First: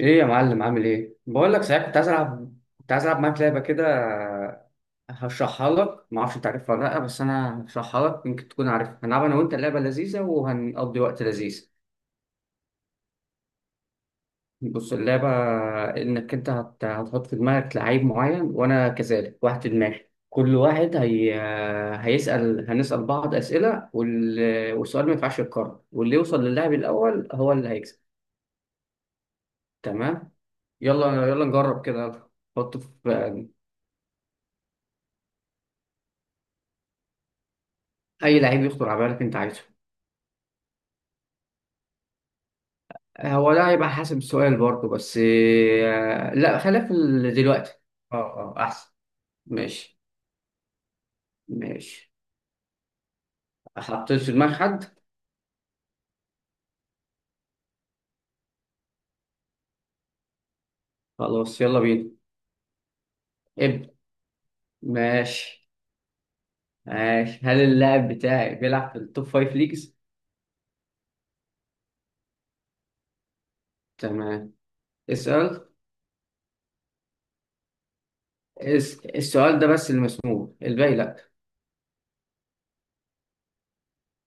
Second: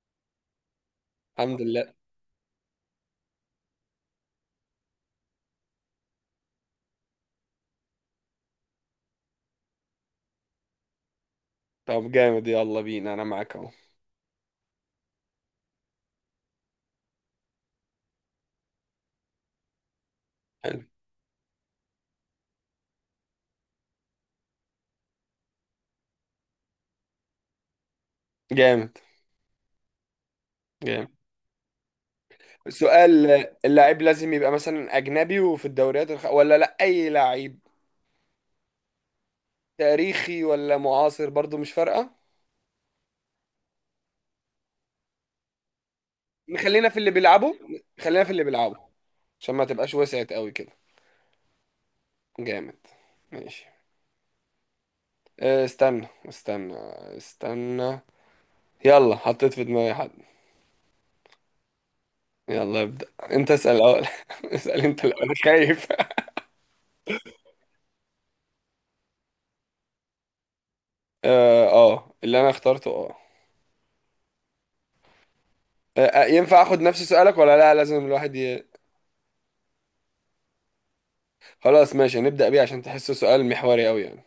ايه يا معلم، عامل ايه؟ بقول الحمد لك صحيح، لله. كنت عايز العب معاك لعبه كده. هشرحها لك، ما اعرفش انت عارفها ولا لا، بس انا هشرحها لك، يمكن تكون عارفها. هنلعب انا وانت، اللعبه لذيذه وهنقضي وقت لذيذ. طب جامد، يلا بينا، انا معاك اهو. بص اللعبه، انك انت هتحط في دماغك لعيب معين، وانا كذلك واحد في دماغي. كل حلو. واحد هنسال بعض اسئله، والسؤال ما ينفعش يتكرر، واللي يوصل للاعب الاول هو اللي هيكسب. جامد. تمام. جامد. يلا يلا نجرب كده يلا. حط سؤال. في. اللاعب لازم يبقى مثلا اجنبي وفي الدوريات ولا لا اي لاعب؟ اي لعيب يخطر على بالك انت عايزه. تاريخي ولا معاصر؟ برضو مش فارقة. هو ده هيبقى حسب السؤال برضه، بس لا، خلينا خلينا في في اللي بيلعبوا. دلوقتي. اه خلينا في اللي اه بيلعبوا احسن. عشان ما تبقاش ماشي وسعت قوي كده. ماشي. جامد. ماشي. حطيت في دماغ حد. استنى استنى. استنى. يلا حطيت في دماغي حد. خلاص يلا بينا. يلا ابدأ. انت اسأل ابدا. الاول اسأل انت الاول، أنا ماشي خايف ماشي. هل اللاعب بتاعي بيلعب في التوب فايف ليجز؟ اه اللي انا اخترته اه. تمام. اسأل. آه، أه، ينفع اخد نفس سؤالك ولا لا؟ لازم الواحد السؤال ده بس اللي مسموع، الباقي لا. خلاص ماشي، هنبدأ بيه عشان تحسه سؤال محوري قوي يعني.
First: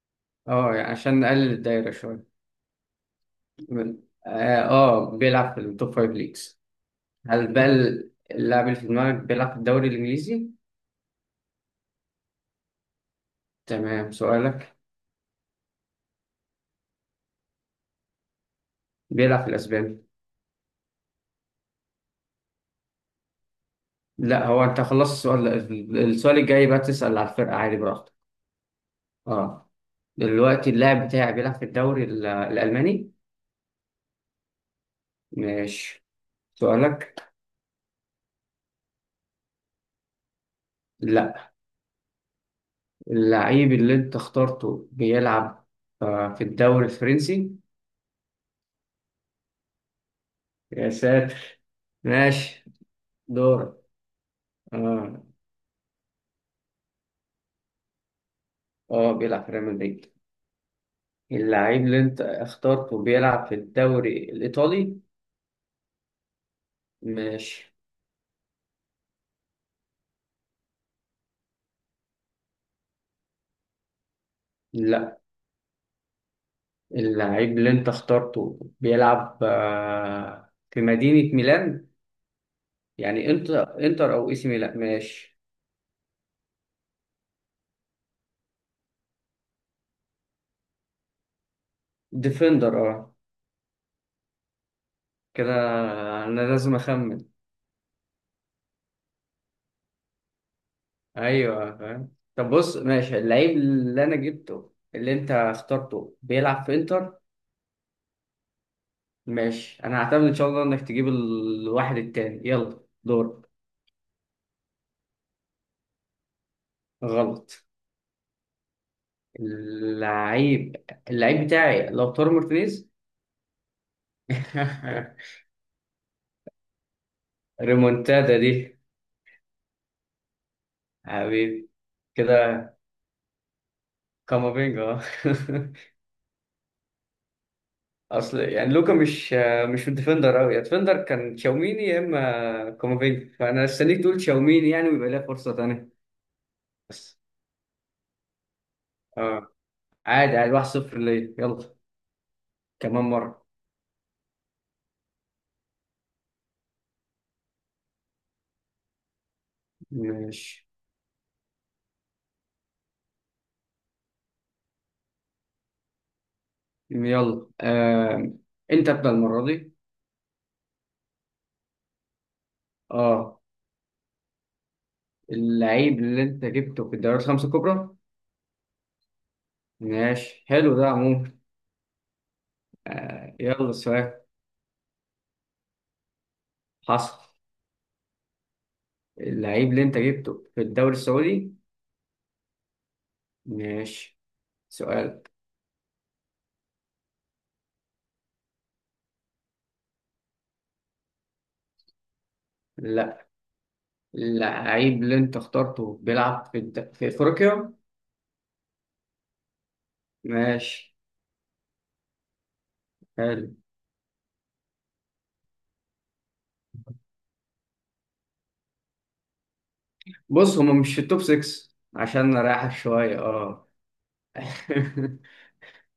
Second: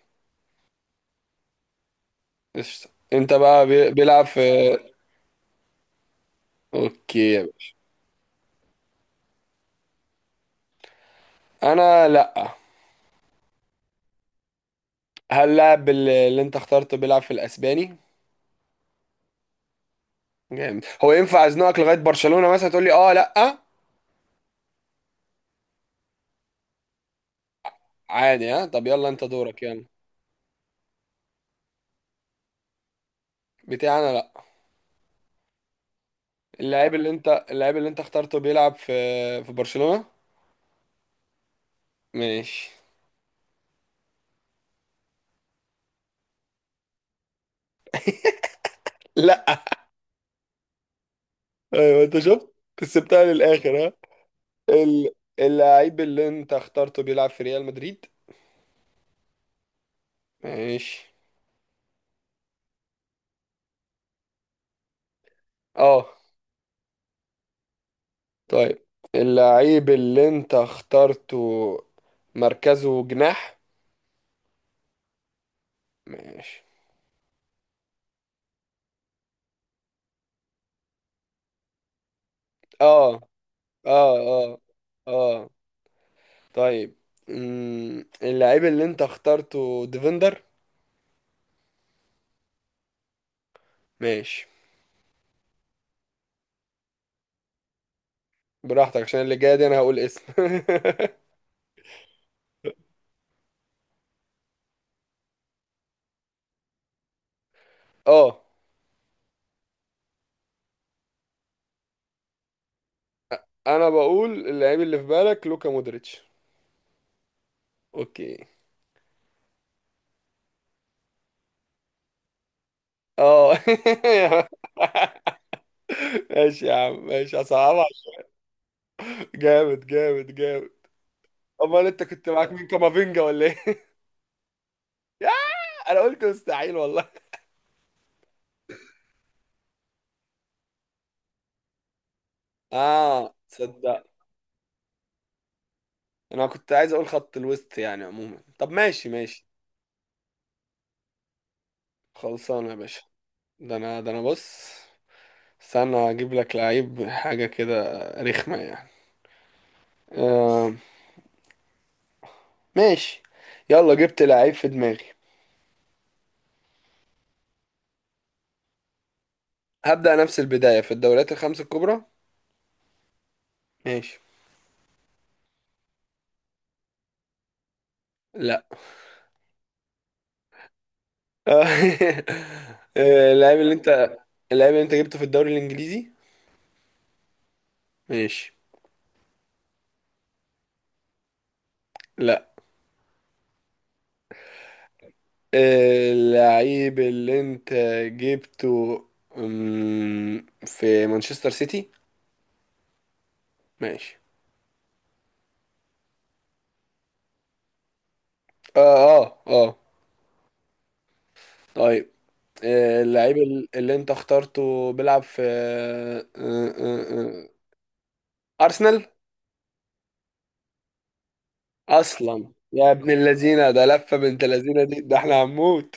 اه يعني عشان نقلل الدايرة شوية. قشطة. انت بقى م- بيلعب في اه، بيلعب في التوب فايف ليجز. اوكي يا هل بقى باشا. اللاعب اللي في دماغك بيلعب في الدوري الانجليزي؟ انا لا. تمام، سؤالك. هل لاعب اللي انت اخترته بيلعب في الاسباني؟ بيلعب في الأسباني. جامد. هو ينفع ازنقك لغاية برشلونة مثلا تقول لي اه لا؟ لا، هو أنت خلصت السؤال. السؤال الجاي بقى تسأل على الفرقة، عادي براحتك. عادي. ها طب يلا انت دورك اه. يلا. دلوقتي اللاعب بتاعي بيلعب في الدوري الألماني؟ بتاعي انا لا. ماشي، سؤالك. اللاعب اللي انت اخترته بيلعب في في برشلونة. لا. ماشي. اللعيب اللي أنت اخترته بيلعب في الدوري الفرنسي؟ لا. يا ساتر. ايوه انت شفت ماشي، كسبتها دورك. للاخر. ال... اه اللعيب اللي انت اخترته بيلعب في ريال مدريد. اه، بيلعب في ريال مدريد. ماشي. اللعيب اللي أنت اخترته بيلعب في الدوري الإيطالي؟ اه. ماشي. طيب. اللعيب اللي انت اخترته مركزه جناح. لا. ماشي. اللعيب اللي انت اخترته بيلعب في مدينة ميلان. اه يعني انتر انتر اه او اي سي اه. ميلان، ماشي. اه. طيب. اللعيب اللي انت اخترته ديفندر. ديفندر اه. ماشي. كده انا لازم اخمن. براحتك عشان اللي جاي دي انا هقول اسم ايوه فاهم. طب بص، ماشي، اللعيب اللي انا جبته اللي انت اخترته بيلعب في انتر؟ اه، ماشي. انا هعتمد ان شاء الله انك تجيب الواحد التاني. يلا دور. انا بقول اللعيب اللي في بالك لوكا مودريتش. غلط. اوكي. اللعيب اللعيب بتاعي لو تورو مارتينيز. اه ماشي يا عم، ماشي هصعبها. ريمونتادا دي، جامد جامد جامد. حبيبي. امال انت كنت معاك مين، كده. كامافينجا ولا ايه كامافينجا آه. يا، انا قلت مستحيل والله. اصل يعني لوكا، مش ديفندر قوي. يا ديفندر كان تشاوميني، يا اما كامافينجا، اه فانا استنيك تصدق، تقول تشاوميني يعني، ويبقى ليها فرصه تانيه. انا كنت عايز اقول بس خط الوسط يعني عموما. طب ماشي ماشي. اه، عادي عادي. 1-0 ليا، يلا خلصانه يا باشا. كمان مره. ده انا بص، استنى اجيب لك لعيب حاجه كده رخمه يعني. ماشي. آه. ماشي. يلا جبت لعيب في دماغي. يلا آه. انت ابدا المره دي. هبدأ نفس البدايه في الدوريات الخمس الكبرى. اه. ماشي. اللعيب اللي انت جبته في الدوريات الخمسه الكبرى؟ لا ماشي حلو ده عموما. آه، آه. اللاعب يلا اللي انت سؤال. اللاعب اللي انت جبته في الدوري الانجليزي. حصل. ماشي. اللعيب اللي انت جبته في الدوري السعودي؟ لا. ماشي. سؤال. اللعيب اللي انت جبته في مانشستر سيتي. لا. ماشي. اللعيب اللي انت اخترته بيلعب في في افريقيا؟ اه اه اه. ماشي طيب. اللعيب حلو. اللي انت اخترته بيلعب في ارسنال. بص، هما مش في التوب 6. عشان اصلا نريحك يا ابن شوية اه. اللذينه، ده لفه بنت اللذينه دي، ده احنا هنموت.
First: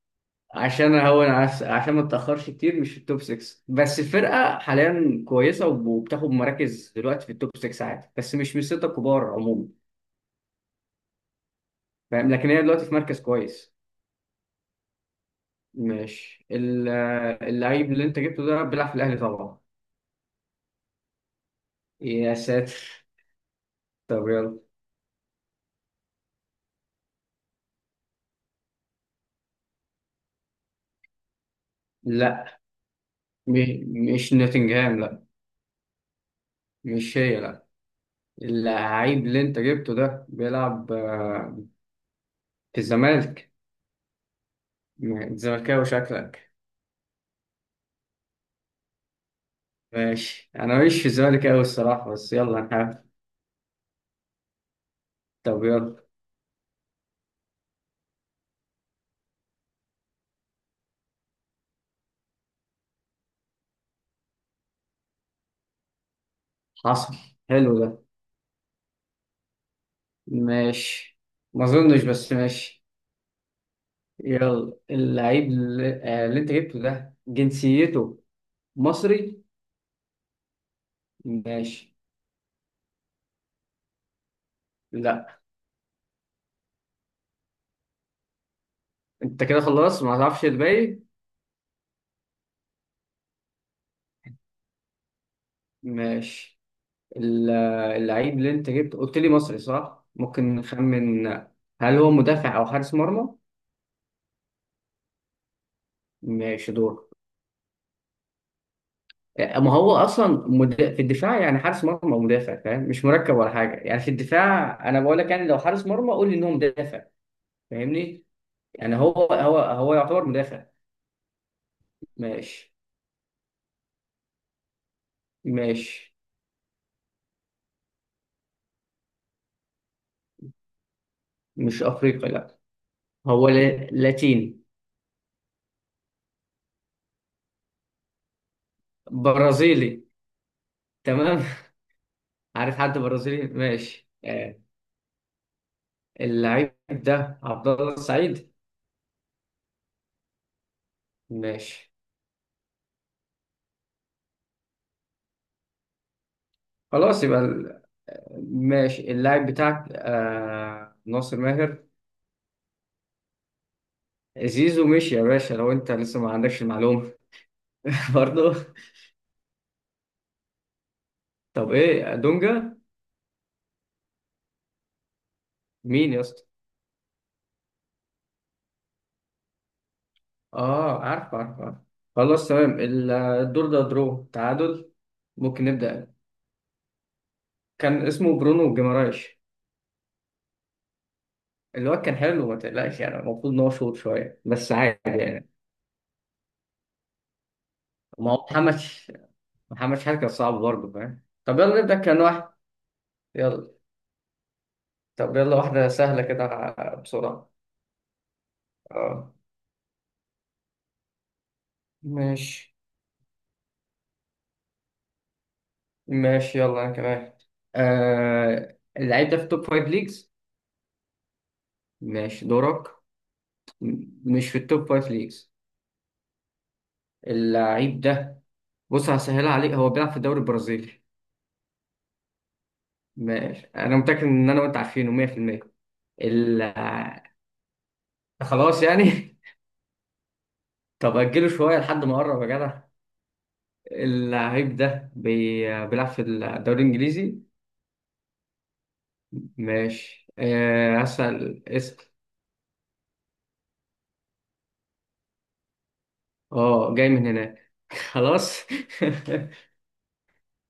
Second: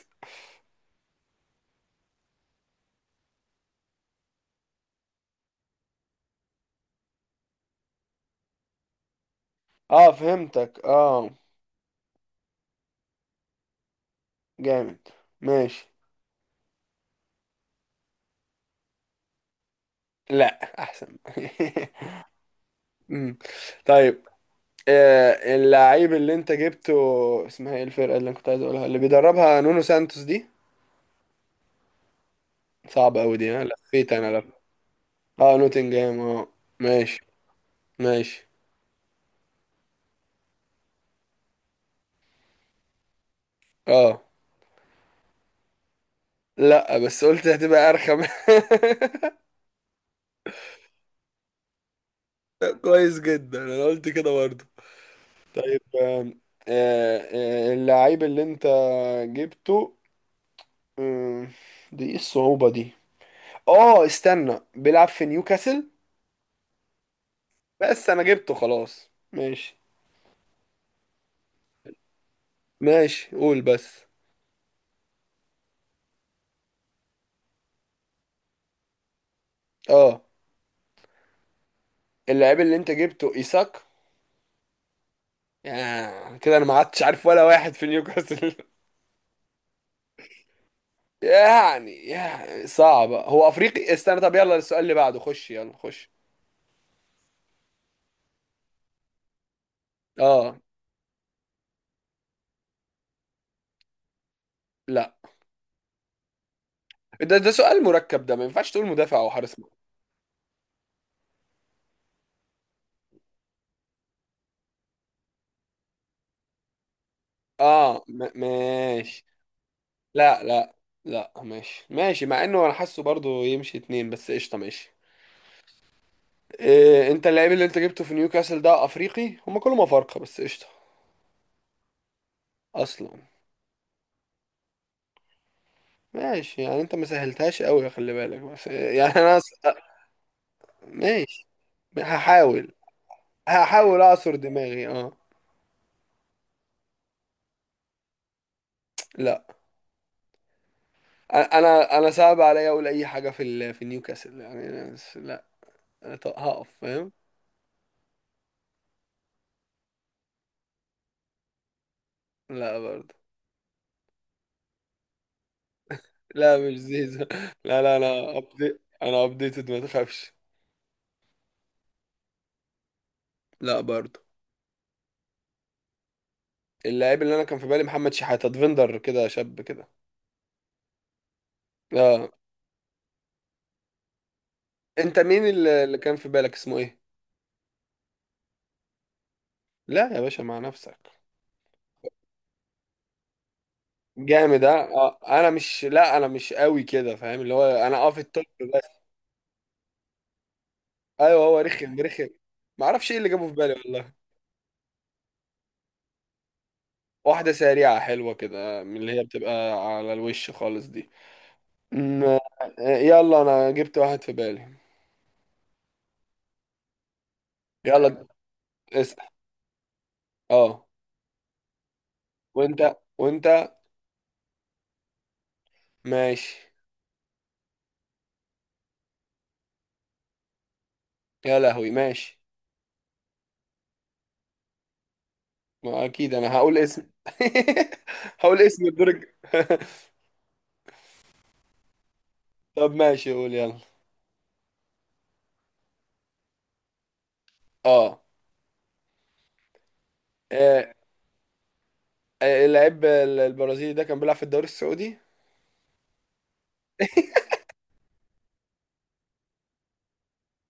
عشان اهون عشان ما اتاخرش كتير. مش في التوب 6، بس الفرقة حاليا كويسة، وبتاخد مراكز دلوقتي في التوب 6، عادي، بس مش من الستة الكبار عموما. اه فهمتك اه. فاهم، لكن هي دلوقتي في مركز كويس. جامد. ماشي. ماشي. اللعيب اللي انت جبته ده بيلعب في الاهلي طبعا؟ لا، احسن يا ساتر. مم. طيب. طب يلا. اللعيب اللي انت جبته، اسمها ايه الفرقة اللي انا كنت عايز اقولها، اللي بيدربها نونو سانتوس دي؟ لا، صعبة قوي دي، انا لفيت مش انا لف. نوتنجهام، لا. اه نوتنجهام اه. مش ماشي. هي، لا. ماشي. اللعيب اللي انت جبته ده بيلعب في الزمالك؟ اه. زملكاوي شكلك. لا بس قلت هتبقى ارخم ماشي، انا مش في الزمالك قوي الصراحه، بس يلا طب نحاول. كويس جدا، انا قلت كده برضه. طب طيب. يلا. آم، آه، آه، اللعيب اللي انت جبته آم، دي ايه الصعوبة دي؟ اه استنى، بيلعب في نيوكاسل. حصل حلو ده. بس انا جبته خلاص ماشي. ماشي، ما اظنش بس ماشي. ماشي قول بس. يلا اللعيب اللي انت جبته ده جنسيته مصري. اه. ماشي. اللاعب اللي انت جبته ايساك؟ لا. يعني كده انا ما عدتش عارف ولا واحد في نيوكاسل انت كده خلصت، ما تعرفش الباقي. يعني صعب، هو افريقي استنى. طب يلا السؤال اللي بعده خش يلا خش. ماشي ال- اللعيب اللي انت جبته قلت لي مصري صح؟ ممكن اه. نخمن. هل هو مدافع او حارس مرمى؟ لا، ماشي دور. ده سؤال مركب، ده ما ينفعش تقول مدافع او حارس مرمى. ما هو اصلا في الدفاع، يعني حارس مرمى ومدافع فاهم، مش مركب ولا حاجه. يعني في الدفاع انا بقول لك، يعني لو حارس مرمى قول لي، ان هو مدافع. اه فاهمني؟ يعني هو ماشي. هو هو يعتبر لا مدافع. لا. لا ماشي ماشي، مع انه انا ماشي حاسه برضه يمشي اتنين بس قشطه ماشي. ماشي. إيه، انت اللاعب اللي انت جبته في نيوكاسل ده افريقي، هما كلهم افارقه بس قشطه. مش افريقي، لا. اصلا. هو لاتيني. ماشي. يعني انت ما سهلتهاش قوي خلي بالك، بس يعني انا برازيلي. تمام. ماشي. هحاول. عارف حد برازيلي؟ هحاول ماشي اعصر دماغي اه. اللعيب ده عبد الله السعيد؟ لا. انا ماشي. انا أنا صعب عليا اقول اي حاجه في في نيوكاسل يعني بس لا. انا هقف فاهم. خلاص يبقى ماشي اللاعب بتاعك ناصر ماهر؟ لا برضه. زيزو مشي يا باشا، لو انت لسه ما لا عندكش مش المعلومة. زيزو لا لا، انا برضه. انا ابديتد ما تخافش. طب ايه، دونجا؟ لا برضه. مين يا اسطى؟ اللاعب اللي انا كان في بالي محمد شحاته، ديفندر كده شاب كده. اه عارف عارف عارف. اه. خلاص تمام. الدور ده درو، تعادل. انت مين ممكن اللي نبدأ. كان في بالك اسمه ايه؟ كان اسمه برونو جيمارايش. لا يا باشا، مع نفسك. الواد كان حلو ما تقلقش يعني، المفروض ان هو شوط شوية، جامد. بس اه عادي. انا مش، لا انا مش قوي كده فاهم، اللي هو انا اه في ما التوب هو بس. محمد شحات كان صعب برضه فاهم. ايوه طب هو يلا نبدأ رخم كان رخم. واحد. ما اعرفش ايه اللي جابه في يلا. بالي والله. طب يلا واحدة سهلة كده، بسرعة. واحده سريعه حلوه كده من اللي هي اه. بتبقى على الوش خالص دي. أم، آه، ماشي. يلا انا جبت واحد في بالي. ماشي يلا، انا كمان. يلا. اسال. اللعيب ده في التوب فايف ليجز؟ اه. ماشي دورك. وانت. م- مش في التوب فايف ليجز. ماشي. اللعيب ده، بص هسهلها عليك، هو بيلعب في الدوري البرازيلي. يا لهوي ماشي. ماشي، انا متأكد ان انا وانت عارفينه 100%. ما اكيد انا ال- هقول اسم هقول خلاص اسم يعني. الدرج طب اجله شوية لحد ما اقرب يا جدع. طب ماشي قول يلا. اللعيب ده بيلعب في الدوري الانجليزي؟ اه. ماشي آه، اسأل اسأل. اللعيب البرازيلي ده كان بيلعب في الدوري السعودي؟ اه، جاي من هناك. خلاص.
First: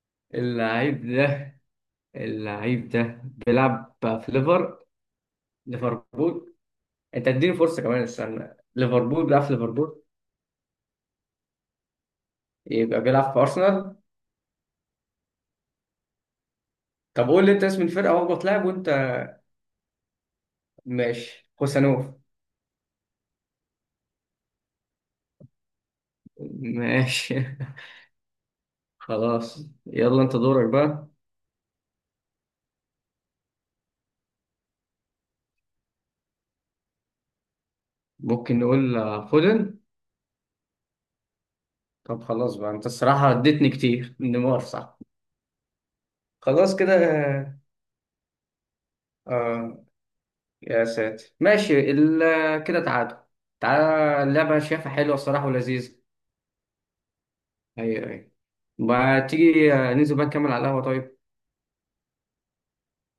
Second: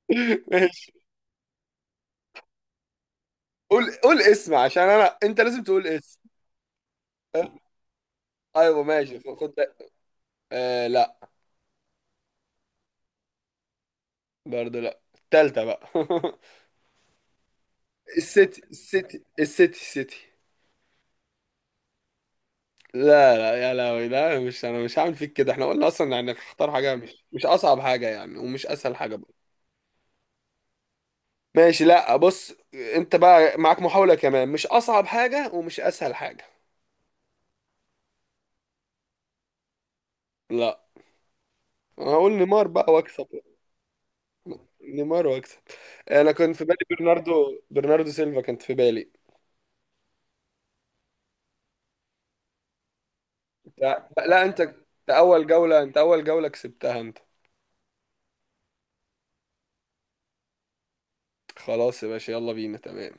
ماشي. اللعيب ده اللعيب ده قول بيلعب قول في اسم عشان ليفر، انا، انت لازم تقول اسم. ليفربول. انت أه؟ اديني فرصة كمان، استنى. ايوه ماشي ليفربول بيلعب في خد ده. ليفربول؟ آه لا. يبقى بيلعب في أرسنال. برضه لا، التالتة بقى طب قول لي انت اسم الفرقة وهو السيتي بتلعب وانت. السيتي السيتي السيتي. ماشي، خوسانوف. لا لا يا لهوي، لا مش انا مش هعمل فيك كده، احنا قلنا اصلا يعني اختار حاجة مش ماشي. مش اصعب حاجة يعني ومش اسهل حاجة برضه. خلاص يلا انت دورك بقى. ماشي. لا بص، انت بقى معاك محاولة كمان، مش اصعب حاجة ومش اسهل حاجة. ممكن نقول فودن؟ لا انا طب هقول خلاص نيمار بقى، انت بقى واكسب. الصراحة اديتني كتير، نيمار صح؟ نيمار واكسب. انا كنت في خلاص بالي كده. برناردو سيلفا كانت في بالي. اه. يا ساتر، ماشي كده تعادل. لا, تعالى، لا، اللعبة انت شايفها انت حلوة الصراحة اول جولة، ولذيذة. انت اول جولة كسبتها انت. ايوه ايوه. ما تيجي ننزل بقى نكمل على القهوة طيب. خلاص يا باشا، يلا بينا تمام.